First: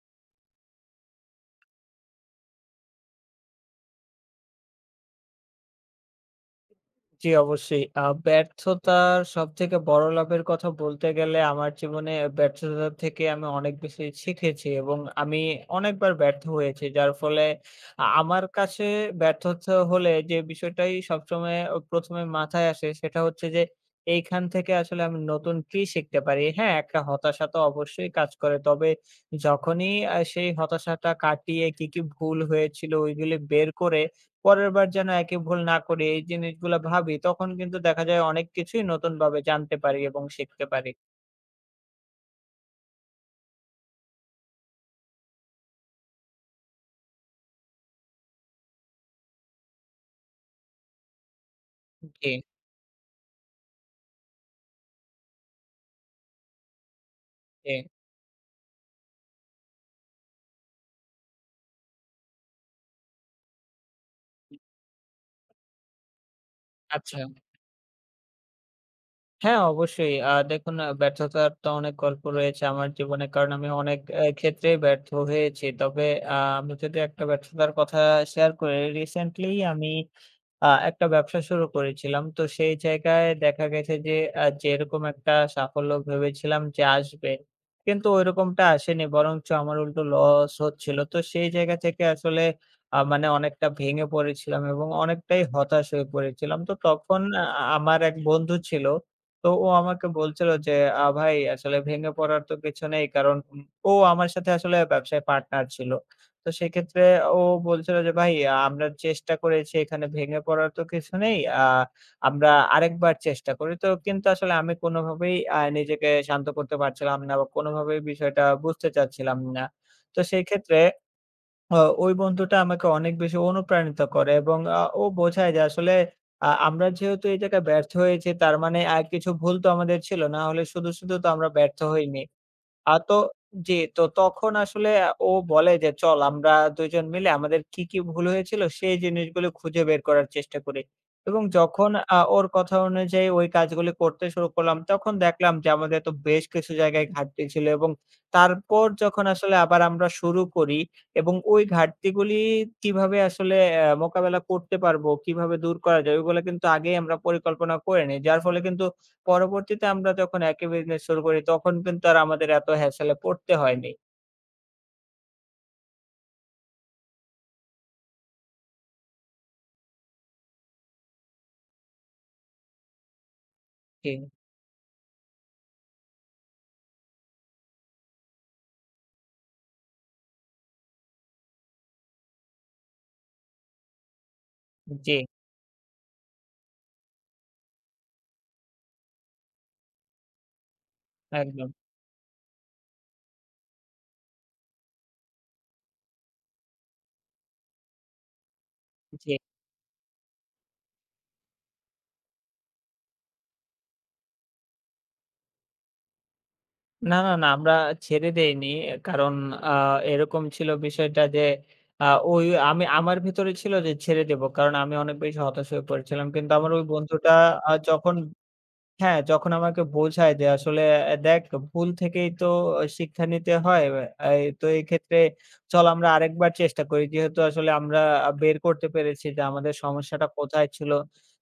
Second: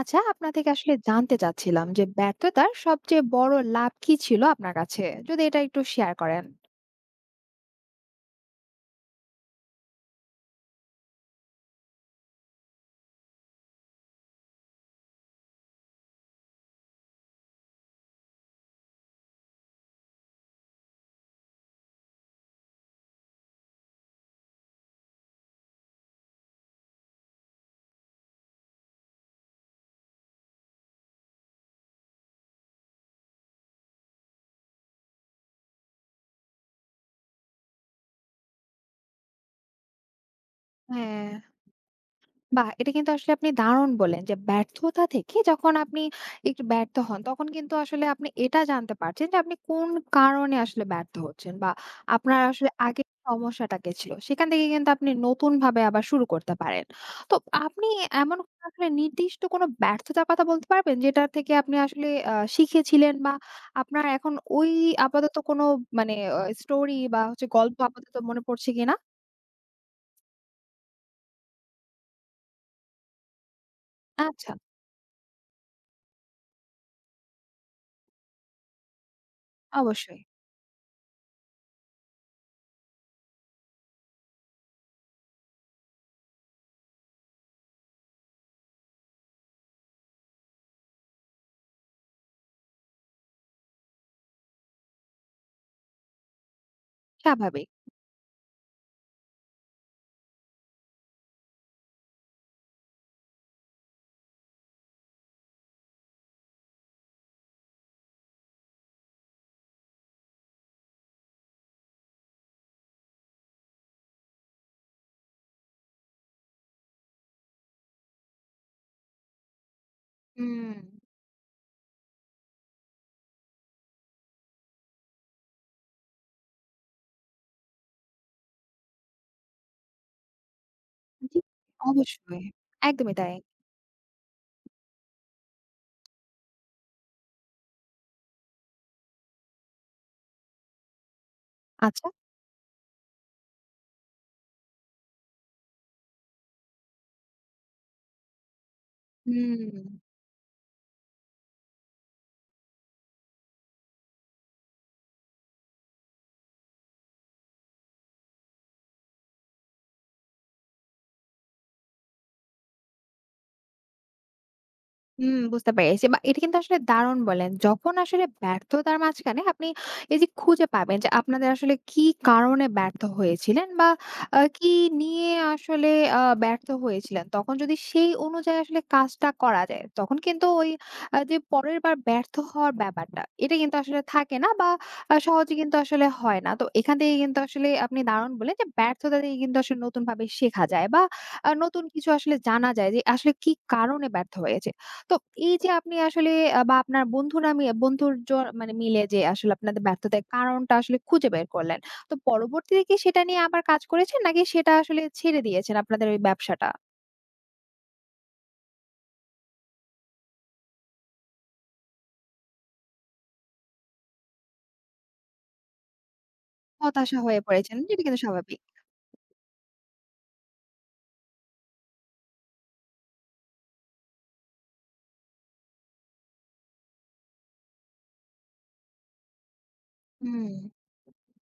আচ্ছা আপনা থেকে আসলে জানতে চাচ্ছিলাম যে ব্যর্থতার সবচেয়ে বড় লাভ কি ছিল আপনার কাছে? যদি এটা একটু শেয়ার করেন। জি, অবশ্যই। ব্যর্থতার সবথেকে বড় লাভের কথা বলতে গেলে আমার জীবনে ব্যর্থতা থেকে আমি অনেক বেশি শিখেছি এবং আমি অনেকবার ব্যর্থ হয়েছি। যার ফলে আমার কাছে ব্যর্থতা হলে যে বিষয়টাই সবসময় ১ম এ মাথায় আসে সেটা হচ্ছে যে এইখান থেকে আসলে আমি নতুন কি শিখতে পারি? হ্যাঁ, একটা হতাশা তো অবশ্যই কাজ করে। তবে যখনই সেই হতাশাটা কাটিয়ে কি ভুল হয়েছিল ওইগুলি বের করে পরের বার যেন একই ভুল না করি এই জিনিসগুলা ভাবি, তখন কিন্তু দেখা যায় অনেক কিছুই নতুনভাবে জানতে পারি এবং শিখতে পারি। হ্যাঁ বাহ! এটা কিন্তু আসলে আপনি দারুণ বললেন যে ব্যর্থতা থেকে যখন আপনি একটু ব্যর্থ হন, তখন কিন্তু আসলে আপনি এটা জানতে পারছেন যে আপনি কোন কারণে আসলে ব্যর্থ হচ্ছেন বা জি, আপনার আসলে আগের সমস্যাটা কি ছিল? সেখান থেকে কিন্তু আপনি নতুনভাবে আবার শুরু করতে পারেন। তো জি। আপনি এমন কোনো আসলে নির্দিষ্ট কোনো ব্যর্থতার কথা বলতে পারবেন? যেটা থেকে আপনি আসলে শিখেছিলেন বা আপনার এখন ওই আপাতত কোনো মানে স্টোরি আচ্ছা। বা হচ্ছে গল্প আপাতত মনে পড়ছে কিনা? হ্যাঁ, অবশ্যই। দেখুন ব্যর্থতার তো অনেক গল্প রয়েছে আমার জীবনে। কারণ আমি অনেক আচ্ছা, ক্ষেত্রেই ব্যর্থ হয়েছি। তবে আমি যদি একটা ব্যর্থতার কথা শেয়ার করি, রিসেন্টলি আমি অবশ্যই। একটা ব্যবসা শুরু করেছিলাম। তো সেই জায়গায় দেখা গেছে যে যেরকম একটা সাফল্য ভেবেছিলাম যে আসবে, কিন্তু ঐরকমটা আসেনি। বরঞ্চ আমার উল্টো লস হচ্ছিল। তো সেই জায়গা থেকে আসলে মানে অনেকটা ভেঙে পড়েছিলাম এবং অনেকটাই হতাশ হয়ে পড়েছিলাম। তো তখন স্বাভাবিক। আমার এক বন্ধু ছিল। তো ও আমাকে বলছিল যে, ভাই আসলে ভেঙে পড়ার তো কিছু নেই।" কারণ ও আমার সাথে আসলে ব্যবসায় পার্টনার ছিল। তো সেক্ষেত্রে ও বলছিল যে, "ভাই আমরা চেষ্টা করেছি এখানে ভেঙে পড়ার তো কিছু নেই। আমরা আরেকবার চেষ্টা করি।" তো কিন্তু আসলে আমি কোনোভাবেই নিজেকে শান্ত করতে পারছিলাম না বা কোনোভাবেই বিষয়টা বুঝতে চাচ্ছিলাম না। তো সেই হুম। ক্ষেত্রে ওই বন্ধুটা আমাকে অনেক বেশি অনুপ্রাণিত করে এবং ও বোঝায় যে আসলে আমরা যেহেতু এই জায়গায় ব্যর্থ হয়েছি তার মানে কিছু ভুল তো আমাদের ছিল। না হলে শুধু তো জি, আমরা ব্যর্থ হইনি। অবশ্যই। আ একদমই তো তাই। জি, তো তখন আসলে ও বলে যে, "চল আমরা ২ জন মিলে আমাদের কি ভুল হয়েছিল সেই জিনিসগুলো খুঁজে বের করার চেষ্টা করি" এবং যখন আচ্ছা। ওর কথা অনুযায়ী ওই কাজগুলি করতে শুরু করলাম, তখন দেখলাম যে আমাদের তো বেশ কিছু জায়গায় ঘাটতি ছিল এবং তারপর যখন আসলে হুম। আবার আমরা শুরু করি এবং ওই ঘাটতিগুলি কিভাবে আসলে মোকাবেলা করতে পারবো, কিভাবে দূর করা যায় ওইগুলা কিন্তু আগেই আমরা পরিকল্পনা করে নেই। যার ফলে কিন্তু পরবর্তীতে আমরা যখন একই বিজনেস শুরু করি তখন কিন্তু আর আমাদের এত হ্যাসেলে পড়তে হয়নি। হুম, বুঝতে পেরেছি। বা এটা কিন্তু আসলে দারুণ বললেন। যখন আসলে ব্যর্থতার মাঝখানে আপনি এই যে খুঁজে পাবেন যে আপনাদের আসলে কি কারণে ব্যর্থ হয়েছিলেন বা জি, কি নিয়ে আসলে ব্যর্থ হয়েছিলেন। তখন যদি সেই অনুযায়ী আসলে কাজটা করা যায়, তখন কিন্তু ওই যে পরের বার ব্যর্থ হওয়ার ব্যাপারটা, এটা কিন্তু আসলে থাকে না বা জি, সহজে কিন্তু আসলে হয় না। তো এখান থেকে কিন্তু আসলে আপনি দারুণ বললেন যে ব্যর্থতা থেকে কিন্তু আসলে নতুনভাবে শেখা যায় বা একদম। নতুন কিছু আসলে জানা যায় যে আসলে কি কারণে ব্যর্থ হয়েছে। তো এই যে আপনি আসলে বা আপনার বন্ধুর মানে মিলে যে জি। আসলে আপনাদের ব্যর্থতার কারণটা আসলে খুঁজে বের করলেন। তো পরবর্তীতে কি সেটা নিয়ে আবার কাজ করেছেন? নাকি সেটা আসলে ছেড়ে দিয়েছেন আপনাদের ওই ব্যবসাটা? না, না, না আমরা ছেড়ে দেইনি। কারণ আ এরকম ছিল বিষয়টা যে আ ওই আমি আমার ভিতরে ছিল যে ছেড়ে দেব। কারণ আমি অনেক বেশি হতাশ হয়ে পড়েছিলাম। কিন্তু আমার ওই হতাশা বন্ধুটা হয়ে আ পড়েছেন। যেটা যখন কিন্তু স্বাভাবিক। হ্যাঁ, যখন আমাকে বোঝায় যে আসলে দেখ ভুল থেকেই তো আহ, শিক্ষা নিতে হয়। এই তো এই ক্ষেত্রে চল আমরা আরেকবার চেষ্টা করি। যেহেতু আসলে আমরা বের করতে পেরেছি যে আমাদের সমস্যাটা হুম, কোথায় ছিল।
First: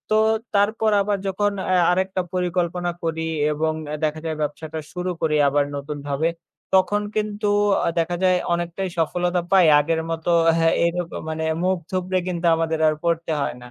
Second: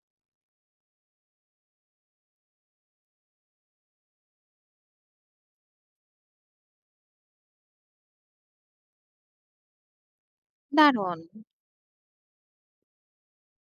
তো তারপর আবার যখন আরেকটা পরিকল্পনা করি এবং দেখা যায় ব্যবসাটা শুরু করি আবার নতুনভাবে। তখন কিন্তু দেখা যায় অনেকটাই সফলতা পাই। আগের মতো হ্যাঁ, দারুণ। এরকম মানে মুখ থুবড়ে কিন্তু আমাদের আর পড়তে হয় না।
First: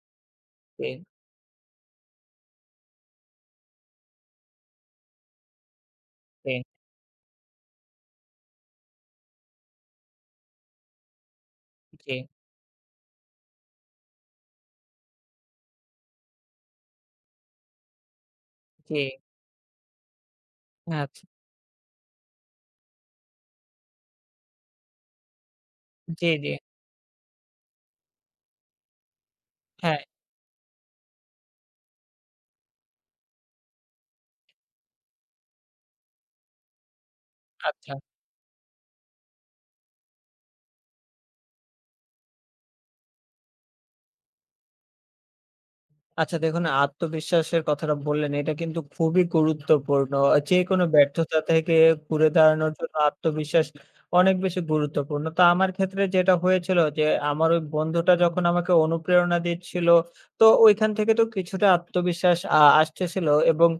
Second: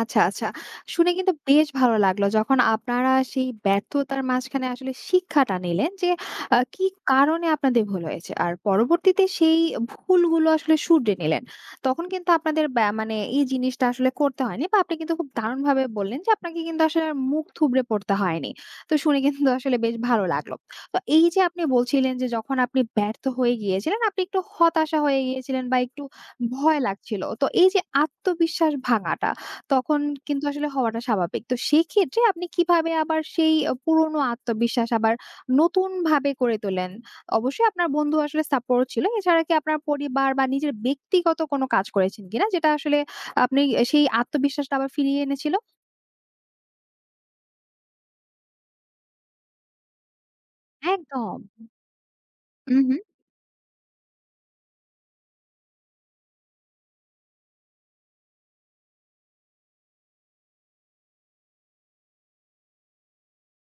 আচ্ছা, আচ্ছা। জি, শুনে কিন্তু বেশ ভালো লাগলো। যখন আপনারা সেই ব্যর্থতার মাঝখানে আসলে শিক্ষাটা নিলেন যে, জি, কি কারণে আপনাদের ভুল হয়েছে। আর পরবর্তীতে সেই ভুলগুলো আসলে শুধরে নিলেন। তখন জি, কিন্তু আপনাদের মানে এই জিনিসটা আসলে করতে হয়নি বা আপনি কিন্তু খুব দারুণভাবে বললেন যে, আপনাকে কিন্তু আসলে আর মুখ থুবড়ে পড়তে হয়নি। তো জি। শুনে কিন্তু আসলে বেশ ভালো লাগলো। তো এই আচ্ছা। যে আপনি বলছিলেন যে, যখন আপনি ব্যর্থ হয়ে গিয়েছিলেন, আপনি একটু হতাশা হয়ে গিয়েছিলেন বা একটু জি, জি। ভয় লাগছিল। তো এই যে আত্মবিশ্বাস ভাঙাটা তখন হ্যাঁ, কিন্তু আসলে হওয়াটা স্বাভাবিক। তো সেক্ষেত্রে আপনি কিভাবে আবার সেই পুরনো আত্মবিশ্বাস আবার নতুনভাবে করে তোলেন? অবশ্যই আপনার আচ্ছা। বন্ধু আসলে সাপোর্ট ছিল। এছাড়া কি আপনার পরিবার বা নিজের ব্যক্তিগত কোনো কাজ করেছেন কিনা? যেটা আসলে আপনি সেই আত্মবিশ্বাসটা আবার ফিরিয়ে এনেছিল? আচ্ছা দেখুন আত্মবিশ্বাসের কথাটা বললেন এটা কিন্তু খুবই গুরুত্বপূর্ণ। যেকোনো একদম। ব্যর্থতা থেকে ঘুরে দাঁড়ানোর জন্য উহু, আত্মবিশ্বাস অনেক বেশি গুরুত্বপূর্ণ। তো আমার ক্ষেত্রে যেটা হয়েছিল যে আমার ওই বন্ধুটা যখন আমাকে অনুপ্রেরণা দিচ্ছিল, তো ওইখান থেকে তো কিছুটা আত্মবিশ্বাস আসতেছিল এবং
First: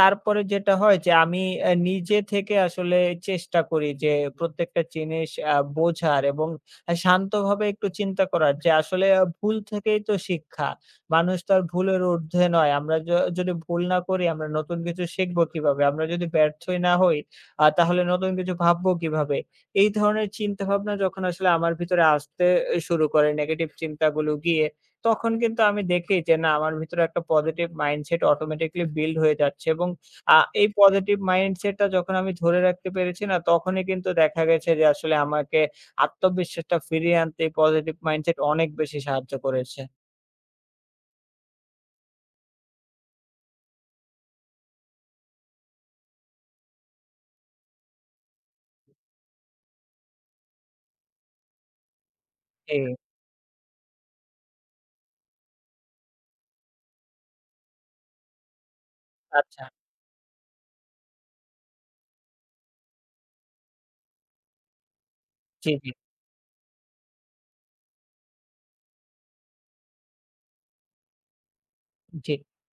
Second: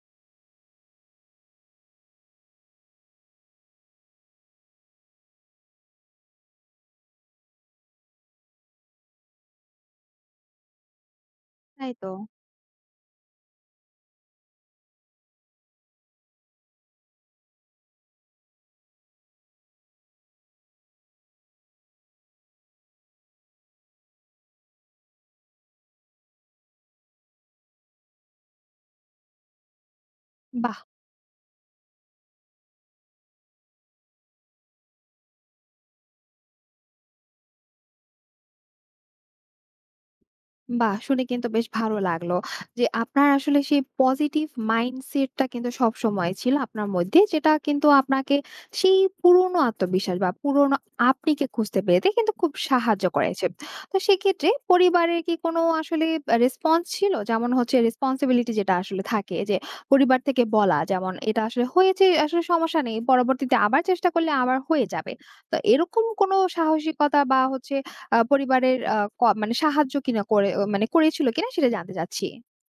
তারপরে যেটা হয় যে আমি নিজে থেকে আসলে চেষ্টা করি যে প্রত্যেকটা জিনিস বোঝার এবং শান্তভাবে একটু চিন্তা করার যে আসলে ভুল থেকেই তো শিক্ষা। মানুষ তো আর তাই ভুলের তো। ঊর্ধ্বে নয়। আমরা য যদি ভুল না করি আমরা নতুন কিছু শিখবো কিভাবে? আমরা যদি ব্যর্থই না হই, তাহলে নতুন কিছু ভাববো কিভাবে? এই ধরনের চিন্তাভাবনা যখন আসলে আমার ভিতরে আসতে শুরু করে নেগেটিভ চিন্তাগুলো গিয়ে, তখন কিন্তু আমি দেখি যে না আমার ভিতরে একটা পজিটিভ মাইন্ডসেট অটোমেটিক্যালি বিল্ড হয়ে যাচ্ছে এবং এই বাহ! পজিটিভ মাইন্ডসেটটা যখন আমি ধরে রাখতে পেরেছি না, তখনই কিন্তু দেখা গেছে যে আসলে আমাকে আত্মবিশ্বাসটা ফিরিয়ে আনতে এই পজিটিভ মাইন্ডসেট অনেক বেশি সাহায্য করেছে। বাহ! শুনে কিন্তু বেশ ভালো লাগলো। যে আপনার আসলে সেই পজিটিভ মাইন্ডসেটটা কিন্তু সবসময় ছিল আপনার মধ্যে। যেটা কিন্তু আপনাকে সেই পুরনো আত্মবিশ্বাস বা পুরনো আপনিকে খুঁজতে পেরেতে কিন্তু খুব জি, সাহায্য করেছে। তো সেক্ষেত্রে পরিবারের কি কোনো আসলে রেসপন্স ছিল? যেমন হচ্ছে রেসপন্সিবিলিটি যেটা আসলে থাকে যে আচ্ছা। পরিবার থেকে বলা যেমন এটা আসলে হয়েছে আসলে সমস্যা নেই। পরবর্তীতে আবার চেষ্টা করলে আবার হয়ে যাবে। তো জি, জি। এরকম কোনো সাহসিকতা বা হচ্ছে পরিবারের আ ক মানে সাহায্য কিনা করে মানে করেছিল কিনা সেটা জানতে চাচ্ছি। জি।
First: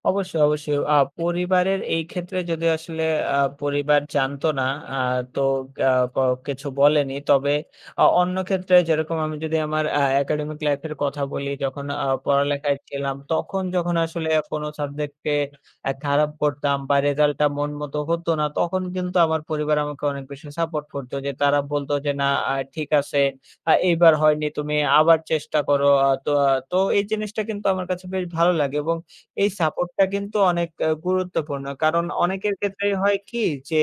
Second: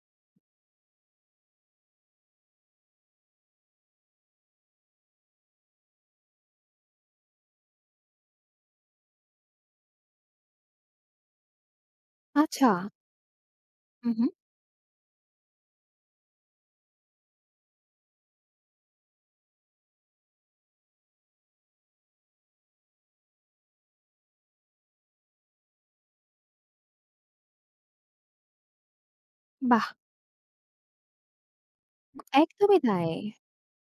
অবশ্যই, অবশ্যই। পরিবারের এই ক্ষেত্রে যদি আসলে পরিবার জানতো না, আ তো আ ক কিছু বলেনি। তবে অন্য ক্ষেত্রে যেরকম আমি যদি আমার একাডেমিক লাইফ এর কথা বলি, যখন আচ্ছা। পড়ালেখায় ছিলাম, তখন যখন হু, হু। আসলে কোনো সাবজেক্টে খারাপ করতাম বা রেজাল্টটা মন মতো হতো না, তখন কিন্তু আমার পরিবার আমাকে অনেক বেশি সাপোর্ট করতো। যে তারা বলতো যে, "না, ঠিক আছে। এইবার হয়নি, তুমি আবার চেষ্টা করো।" আ তো আ তো এই জিনিসটা কিন্তু আমার কাছে বেশ ভালো লাগে এবং এই বাহ! সাপোর্টটা কিন্তু অনেক গুরুত্বপূর্ণ। কারণ অনেকের একদমই ক্ষেত্রেই তাই। হয় কি যে,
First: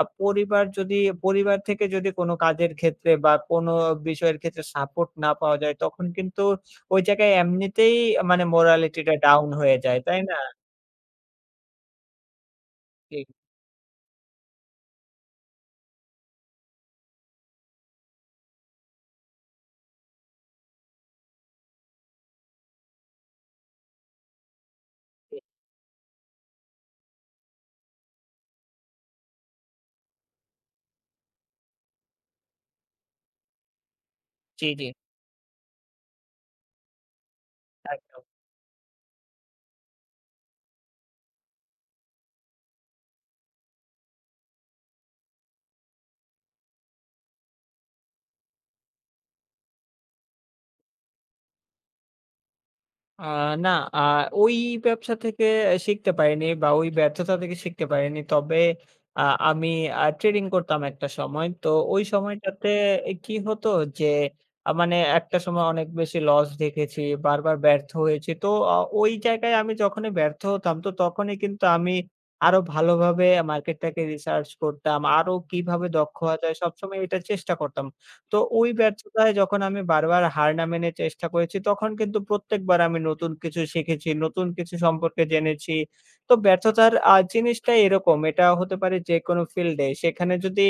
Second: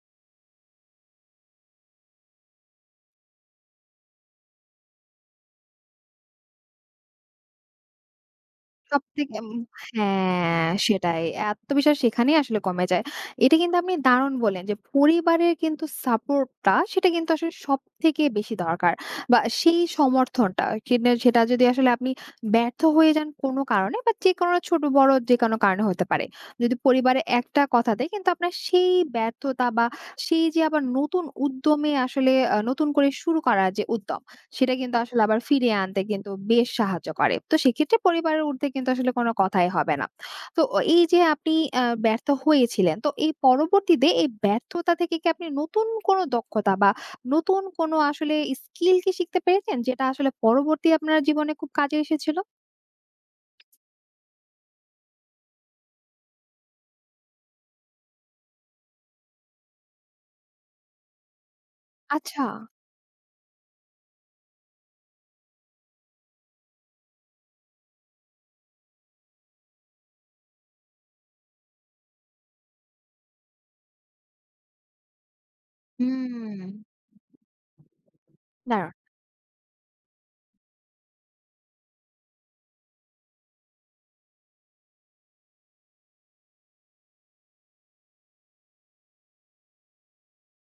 আ পরিবার যদি পরিবার থেকে যদি কোনো কাজের ক্ষেত্রে বা কোনো বিষয়ের ক্ষেত্রে সাপোর্ট না পাওয়া যায়, তখন কিন্তু ওই জায়গায় এমনিতেই মানে মোরালিটিটা সবথেকে ডাউন হয়ে যায়। তাই না? হ্যাঁ, সেটাই। আত্মবিশ্বাস সেখানেই আসলে কমে যায়। জি, এটা কিন্তু আপনি দারুণ বললেন যে, পরিবারের কিন্তু সাপোর্টটা সেটা কিন্তু আসলে সবথেকে বেশি দরকার। বা সেই সমর্থনটা সেটা সেটা যদি আসলে আপনি ব্যর্থ হয়ে যান কোনো কারণে বা যেকোনো ছোট বড় জি, যেকোনো কারণে হতে পারে। যদি পরিবারে একটা কথা দেয় কিন্তু আপনার সেই ব্যর্থতা বা সেই যে আবার নতুন উদ্যমে আসলে নতুন করে শুরু করার যে উদ্যম জি, সেটা জি। কিন্তু আসলে আবার ফিরিয়ে আনতে কিন্তু বেশ সাহায্য করে। তো সেক্ষেত্রে একদম। পরিবারের ঊর্ধ্বে কিন্তু আসলে কোনো কথাই হবে না। তো এই যে আপনি ব্যর্থ হয়েছিলেন, তো এই পরবর্তীতে এই ব্যর্থতা থেকে কি আপনি নতুন কোনো দক্ষতা বা নতুন কোনো আসলে স্কিল কি শিখতে পেরেছেন? যেটা আসলে পরবর্তী আপনার জীবনে খুব কাজে এসেছিল? আ না, আ ওই ব্যবসা থেকে শিখতে পারিনি বা ওই ব্যর্থতা থেকে শিখতে পারিনি। তবে আ আমি ট্রেডিং করতাম একটা সময়। তো ওই আচ্ছা। সময়টাতে কি হতো যে মানে একটা সময় অনেক বেশি লস দেখেছি, বারবার ব্যর্থ হয়েছি। তো অ ওই জায়গায় আমি যখনই ব্যর্থ হতাম তো তখনই কিন্তু আমি আরো ভালোভাবে মার্কেটটাকে রিসার্চ করতাম। আরো কিভাবে দক্ষ হওয়া যায় হুম। সবসময় এটার চেষ্টা করতাম। তো ওই দারুণ। ব্যর্থতায় যখন আমি বারবার হার না মেনে চেষ্টা করেছি, তখন কিন্তু প্রত্যেকবার আমি নতুন কিছু শিখেছি, নতুন কিছু সম্পর্কে জেনেছি। তো ব্যর্থতার জিনিসটাই এরকম। এটা হতে পারে যেকোনো ফিল্ডে। সেখানে যদি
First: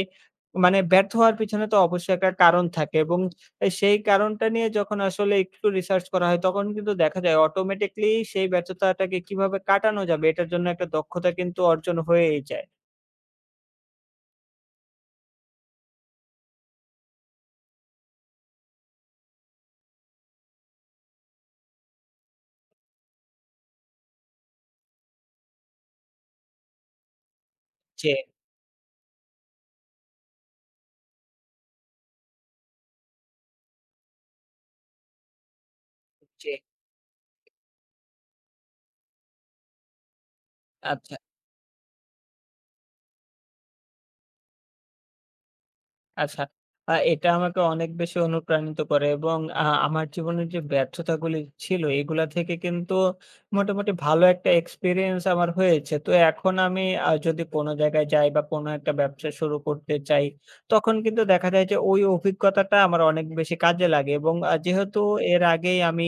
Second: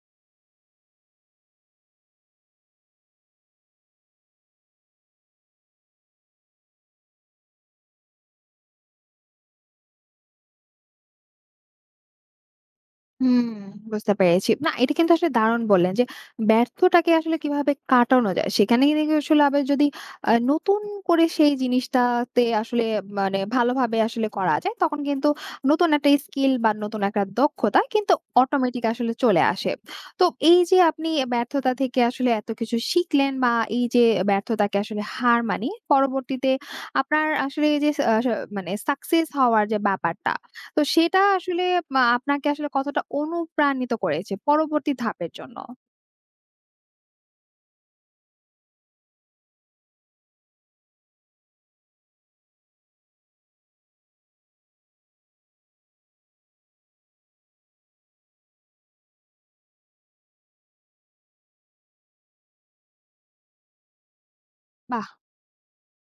মানে ব্যর্থ হওয়ার পিছনে তো অবশ্যই একটা কারণ থাকে এবং সেই কারণটা নিয়ে যখন আসলে একটু রিসার্চ করা হয়, তখন কিন্তু দেখা যায় অটোমেটিকলি সেই ব্যর্থতাটাকে কিভাবে কাটানো যাবে, এটার জন্য একটা দক্ষতা কিন্তু অর্জন হয়েই যায়। হুম, বুঝতে পেরেছি। না, এটা কিন্তু আসলে দারুণ বললেন যে, ব্যর্থটাকে আসলে কিভাবে কাটানো যায়। সেখানে থেকে আসলে আবার যদি নতুন করে সেই জিনিসটাতে আসলে মানে ভালোভাবে আসলে করা যায়, তখন কিন্তু নতুন একটা স্কিল বা নতুন একটা দক্ষতা জি, কিন্তু অটোমেটিক আসলে চলে আসে। তো এই যে আপনি ব্যর্থতা থেকে আসলে এত কিছু শিখলেন বা এই যে ব্যর্থতাকে আসলে হার মানিয়ে পরবর্তীতে জি। আপনার আসলে এই যে স আ মানে সাকসেস হওয়ার যে ব্যাপারটা, তো আচ্ছা। সেটা আসলে আপনাকে আসলে কতটা অনুপ্রাণিত করেছে পরবর্তী ধাপের জন্য? আচ্ছা। এটা আমাকে অনেক বেশি অনুপ্রাণিত করে এবং আমার জীবনের যে ব্যর্থতাগুলি ছিল এগুলা থেকে কিন্তু মোটামুটি ভালো একটা এক্সপেরিয়েন্স আমার হয়েছে। তো এখন আমি যদি কোনো জায়গায় যাই বা কোনো একটা ব্যবসা শুরু করতে চাই, তখন কিন্তু দেখা যায় যে ওই অভিজ্ঞতাটা আমার অনেক বেশি কাজে লাগে এবং যেহেতু বাহ! এর আগেই আমি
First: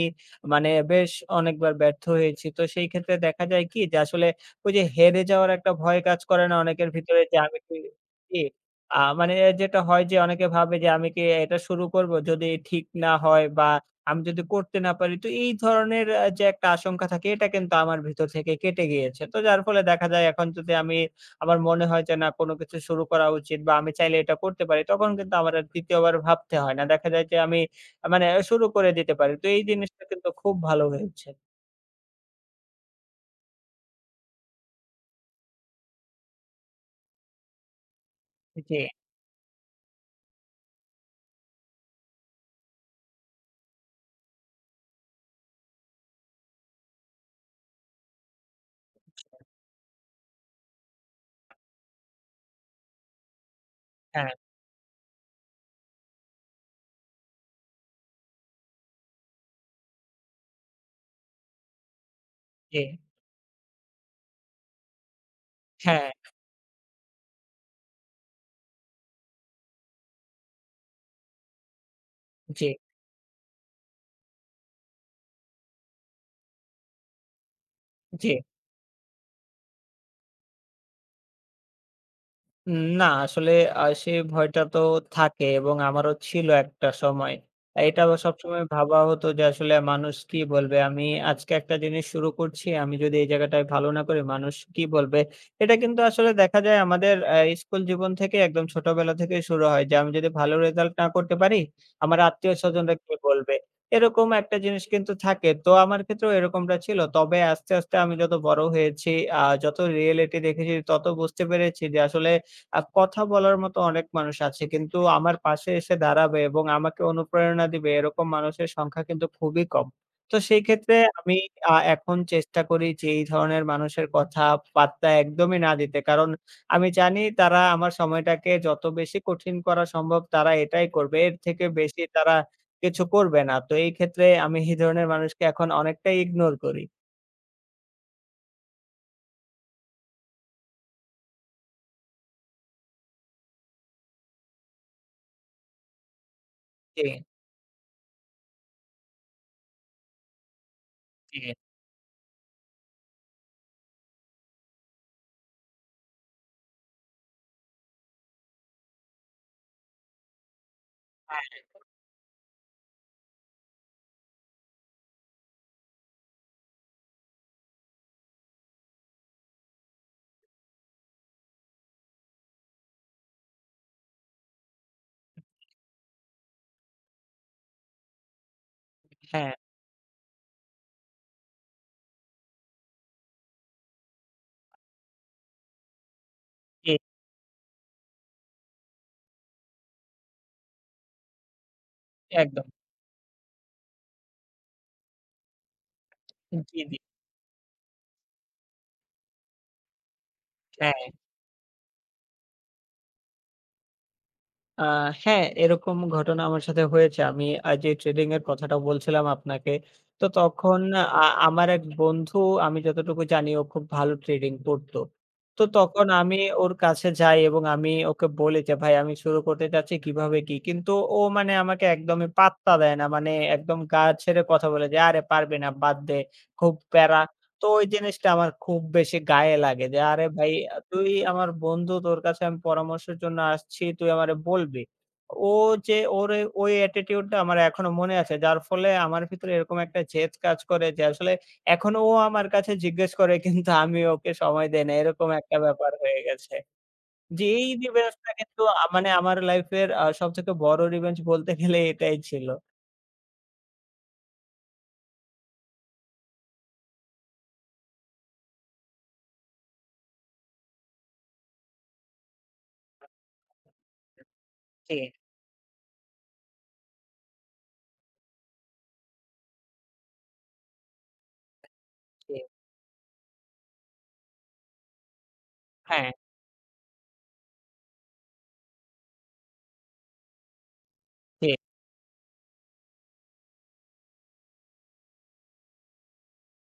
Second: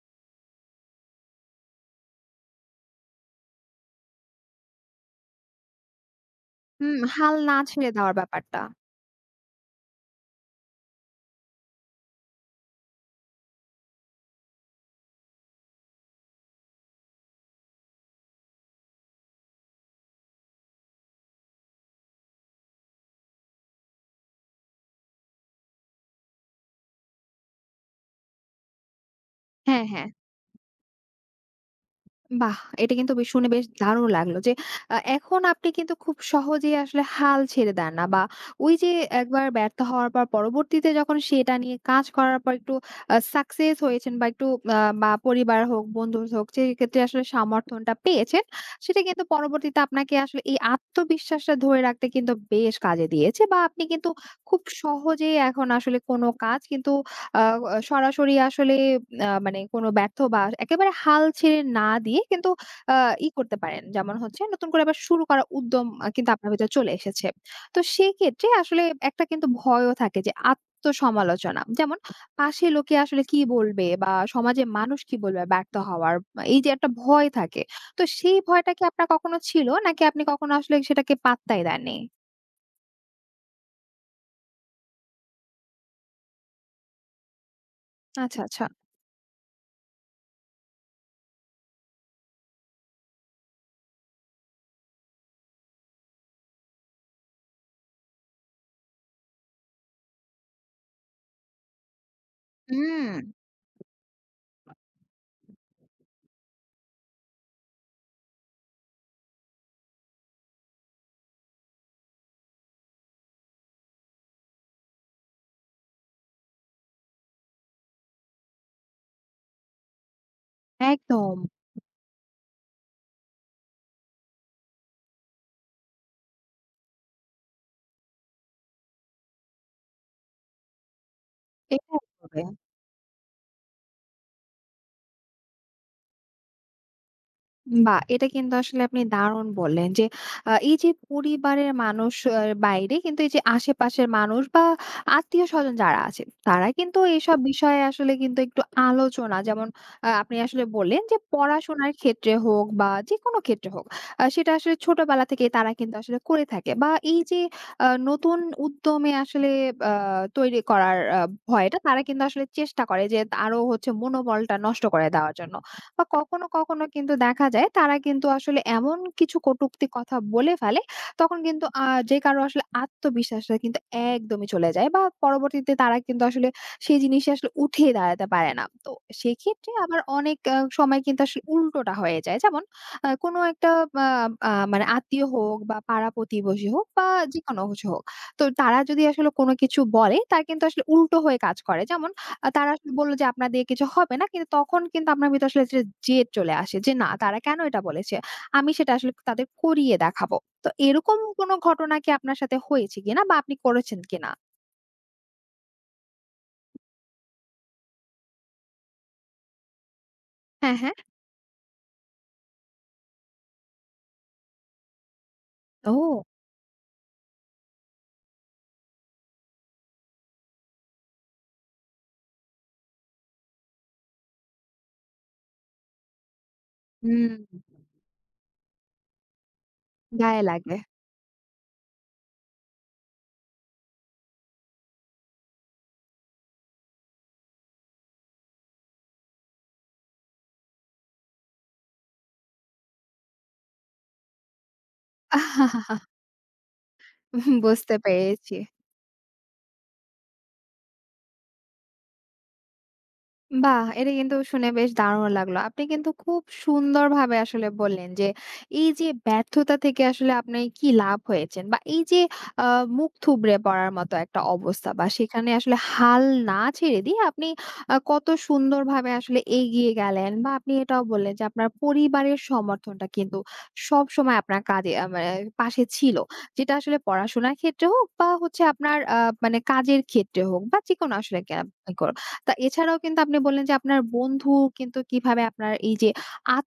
মানে বেশ অনেকবার ব্যর্থ হয়েছি। তো সেই ক্ষেত্রে দেখা যায় কি যে আসলে ওই যে হেরে যাওয়ার একটা ভয় কাজ করে না অনেকের হুম, ভিতরে হাল যে না আমি কি ছেড়ে দেওয়ার জি। ব্যাপারটা। মানে যেটা হয় যে অনেকে ভাবে যে আমি কি এটা শুরু করব? যদি ঠিক না হয় বা আমি যদি করতে না পারি। তো এই ধরনের যে একটা আশঙ্কা থাকে এটা কিন্তু আমার ভিতর থেকে কেটে গিয়েছে। তো যার ফলে দেখা যায় এখন যদি আমি আমার মনে হয় যে না কোনো কিছু শুরু করা উচিত বা আমি চাইলে এটা করতে পারি তখন কিন্তু আমার আর ২য় বার ভাবতে হয় না। দেখা যায় যে আমি মানে শুরু করে দিতে পারি। তো এই হ্যাঁ, জিনিসটা হ্যাঁ। কিন্তু খুব ভালো হয়েছে। বাহ! এটা কিন্তু বেশ শুনে বেশ দারুণ লাগলো যে এখন আপনি কিন্তু খুব সহজেই আসলে হাল ছেড়ে দেন না বা ওই জি, যে একবার ব্যর্থ হওয়ার পর পরবর্তীতে যখন সেটা নিয়ে কাজ করার পর একটু সাকসেস হয়েছেন বা একটু বা পরিবার হোক, বন্ধু হোক সেক্ষেত্রে আসলে সমর্থনটা পেয়েছেন, সেটা কিন্তু পরবর্তীতে আপনাকে আসলে এই আত্মবিশ্বাসটা ধরে রাখতে কিন্তু বেশ কাজে দিয়েছে বা আপনি কিন্তু হ্যাঁ, খুব সহজেই এখন আসলে কোনো কাজ কিন্তু আ সরাসরি আসলে মানে কোনো ব্যর্থ বা একেবারে হাল ছেড়ে না দিয়ে কিন্তু জি, আ ই করতে পারেন। যেমন হচ্ছে নতুন করে আবার শুরু করার উদ্যম হ্যাঁ, কিন্তু আপনার ভেতরে চলে এসেছে। তো সেক্ষেত্রে আসলে একটা কিন্তু ভয়ও থাকে যে আত্মসমালোচনা। যেমন পাশে জি, লোকে আসলে কি বলবে বা সমাজে মানুষ কি বলবে ব্যর্থ হওয়ার এই যে একটা ভয় থাকে। তো জি। সেই ভয়টা কি আপনার কখনো ছিল নাকি আপনি কখনো আসলে সেটাকে পাত্তাই দেননি? না আসলে সেই ভয়টা তো থাকে এবং আমারও ছিল একটা সময়। এটা আবার আচ্ছা, সবসময় আচ্ছা। ভাবা হতো যে আসলে মানুষ কি বলবে? আমি আজকে একটা জিনিস শুরু করছি। আমি যদি এই জায়গাটায় ভালো না করি মানুষ কি বলবে? এটা কিন্তু আসলে দেখা যায় আমাদের স্কুল জীবন থেকে একদম ছোটবেলা থেকেই শুরু হয় যে আমি যদি ভালো রেজাল্ট না করতে পারি, আমার আত্মীয়স্বজনরা হুম, কি বলবে? এরকম একটা জিনিস কিন্তু থাকে। তো আমার ক্ষেত্রেও এরকমটা ছিল। তবে আস্তে, আস্তে আমি যত বড় হয়েছি যত রিয়েলিটি দেখেছি তত বুঝতে পেরেছি যে আসলে কথা বলার মতো অনেক মানুষ আছে। কিন্তু আমার পাশে এসে দাঁড়াবে এবং আমাকে অনুপ্রেরণা দিবে এরকম মানুষের সংখ্যা কিন্তু খুবই কম। তো সেই ক্ষেত্রে আমি একদম। এখন চেষ্টা করি যে এই ধরনের মানুষের কথা পাত্তা একদমই না দিতে। কারণ আমি জানি তারা আমার সময়টাকে যত বেশি কঠিন করা সম্ভব তারা এটাই করবে। এর থেকে এটাই বেশি তারা হবে। কিছু করবে না। তো এই ক্ষেত্রে আমি এই ধরনের মানুষকে এখন অনেকটাই ইগনোর করি। বাহ! এটা কিন্তু আসলে আপনি দারুণ বললেন যে, এই যে পরিবারের মানুষ আ বাইরে কিন্তু এই যে আশেপাশের মানুষ বা আত্মীয়স্বজন যারা আছে, তারা কিন্তু জি, এইসব বিষয়ে আসলে কিন্তু একটু আলোচনা যেমন আপনি আসলে বললেন যে জি। পড়াশোনার ক্ষেত্রে হোক বা যেকোনো ক্ষেত্রে হোক, সেটা আসলে ছোটবেলা থেকেই তারা কিন্তু আসলে করে থাকে। বা এই যে নতুন উদ্যমে আসলে আ তৈরি করার হ্যাঁ, ভয়টা তারা কিন্তু আসলে চেষ্টা করে যে আরো হচ্ছে মনোবলটা নষ্ট করে দেওয়ার জন্য। বা কখনো কখনো কিন্তু দেখা যায় তারা কিন্তু আসলে এমন কিছু কটূক্তি কথা বলে ফেলে, তখন কিন্তু যে কারো আসলে আত্মবিশ্বাসটা কিন্তু একদমই চলে যায় বা পরবর্তীতে তারা কিন্তু আসলে সেই জিনিসটা আসলে উঠিয়ে দাঁড়াতে পারে না। তো হ্যাঁ। সেক্ষেত্রে আবার অনেক সময় কিন্তু আসলে উল্টোটা হয়ে যায়। যেমন কোনো একটা আ আ মানে আত্মীয় হোক বা পাড়া-প্রতিবেশী হোক জি, বা যেকোনো কিছু হোক। তো তারা যদি আসলে কোনো কিছু বলে, তার কিন্তু আসলে উল্টো হয়ে কাজ করে। যেমন একদম। তারা আসলে বলল যে, "আপনার দিয়ে কিছু হবে না।" কিন্তু তখন কিন্তু আপনার ভিতরে আসলে যে জেদ চলে আসে জি, যে, জি। "না, তারা কেন এটা বলেছে? আমি সেটা আসলে তাদের করিয়ে দেখাবো।" তো হ্যাঁ। এরকম কোনো ঘটনা কি আপনার সাথে হয়েছে কিনা বা আপনি করেছেন কিনা? আ হ্যাঁ, এরকম ঘটনা আমার সাথে হয়েছে। আমি যে ট্রেডিং এর কথাটা বলছিলাম আপনাকে, তো হ্যাঁ, তখন হ্যাঁ। আ আমার এক বন্ধু আমি যতটুকু জানি ও খুব ভালো ট্রেডিং করতো। তো তখন ও! আমি ওর কাছে যাই এবং আমি ওকে বলি যে, "ভাই আমি শুরু করতে চাচ্ছি কিভাবে কি?" কিন্তু ও মানে আমাকে একদমই পাত্তা দেয় না। মানে একদম গা ছেড়ে কথা বলে যে, "আরে পারবি না, বাদ দে, খুব প্যারা।" হুম, তো ওই জিনিসটা আমার খুব বেশি গায়ে লাগে যে, "আরে গায়ে ভাই লাগে। তুই আমার বন্ধু, তোর কাছে আমি পরামর্শের জন্য আসছি, তুই আমারে বলবি।" ও যে ওর এ ওই attitude টা আমার এখনো মনে আছে। যার ফলে আমার ভিতরে এরকম একটা জেদ কাজ করে যে আসলে এখনো ও আমার কাছে জিজ্ঞেস করে কিন্তু আমি ওকে সময় দেই না। এরকম একটা ব্যাপার হয়ে গেছে। যে এই বুঝতে revenge টা পেরেছি। কিন্তু মানে আমার লাইফ এর সবথেকে বড় revenge বলতে গেলে এটাই ছিল। বাহ! এটা কিন্তু শুনে বেশ দারুণ লাগলো। আপনি কিন্তু খুব সুন্দরভাবে আসলে বললেন যে, এই যে ব্যর্থতা থেকে আসলে আপনি কি লাভ হয়েছেন বা এই যে আ মুখ থুবড়ে পড়ার মতো একটা অবস্থা জি, বা সেখানে আসলে হাল না ছেড়ে দিয়ে আপনি কত সুন্দরভাবে আসলে এগিয়ে গেলেন বা আপনি এটাও বললেন যে আপনার জি। পরিবারের সমর্থনটা কিন্তু সবসময় আপনার কাজে মানে পাশে হ্যাঁ, ছিল। যেটা আসলে পড়াশোনার ক্ষেত্রে হোক বা হচ্ছে আপনার মানে কাজের ক্ষেত্রে হোক বা যেকোনো আসলে জি, তা এছাড়াও কিন্তু আপনি বললেন যে আপনার বন্ধু কিন্তু কিভাবে আপনার এই যে আত্ম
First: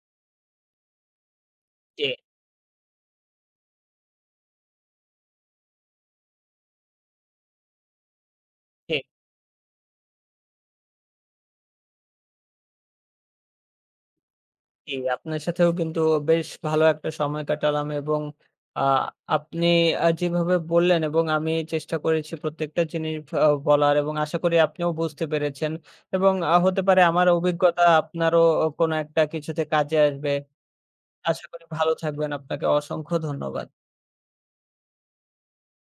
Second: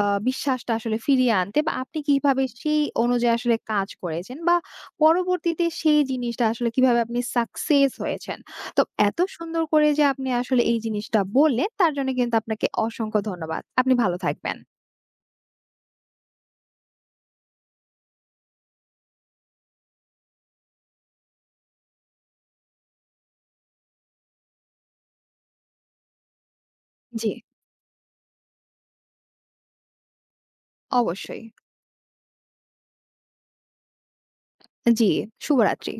আ বিশ্বাসটা আসলে ফিরিয়ে আনতে বা আপনি জি, কিভাবে সেই অনুযায়ী আসলে কাজ করেছেন বা পরবর্তীতে সেই জিনিসটা আসলে কিভাবে আপনি সাকসেস হয়েছেন। তো জি। এত সুন্দর করে যে আপনি আসলে এই জিনিসটা বললেন তার জন্য কিন্তু আপনাকে অসংখ্য ধন্যবাদ। আপনি ভালো থাকবেন। জি, আপনার সাথেও কিন্তু বেশ ভালো একটা সময় কাটালাম এবং আ আপনি যেভাবে বললেন এবং আমি চেষ্টা করেছি প্রত্যেকটা জিনিস বলার এবং আশা করি আপনিও বুঝতে পেরেছেন এবং হতে পারে আমার জি, অভিজ্ঞতা আপনারও কোনো একটা কিছুতে কাজে আসবে। অবশ্যই। আশা করি ভালো থাকবেন। আপনাকে অসংখ্য ধন্যবাদ। জি, শুভরাত্রি।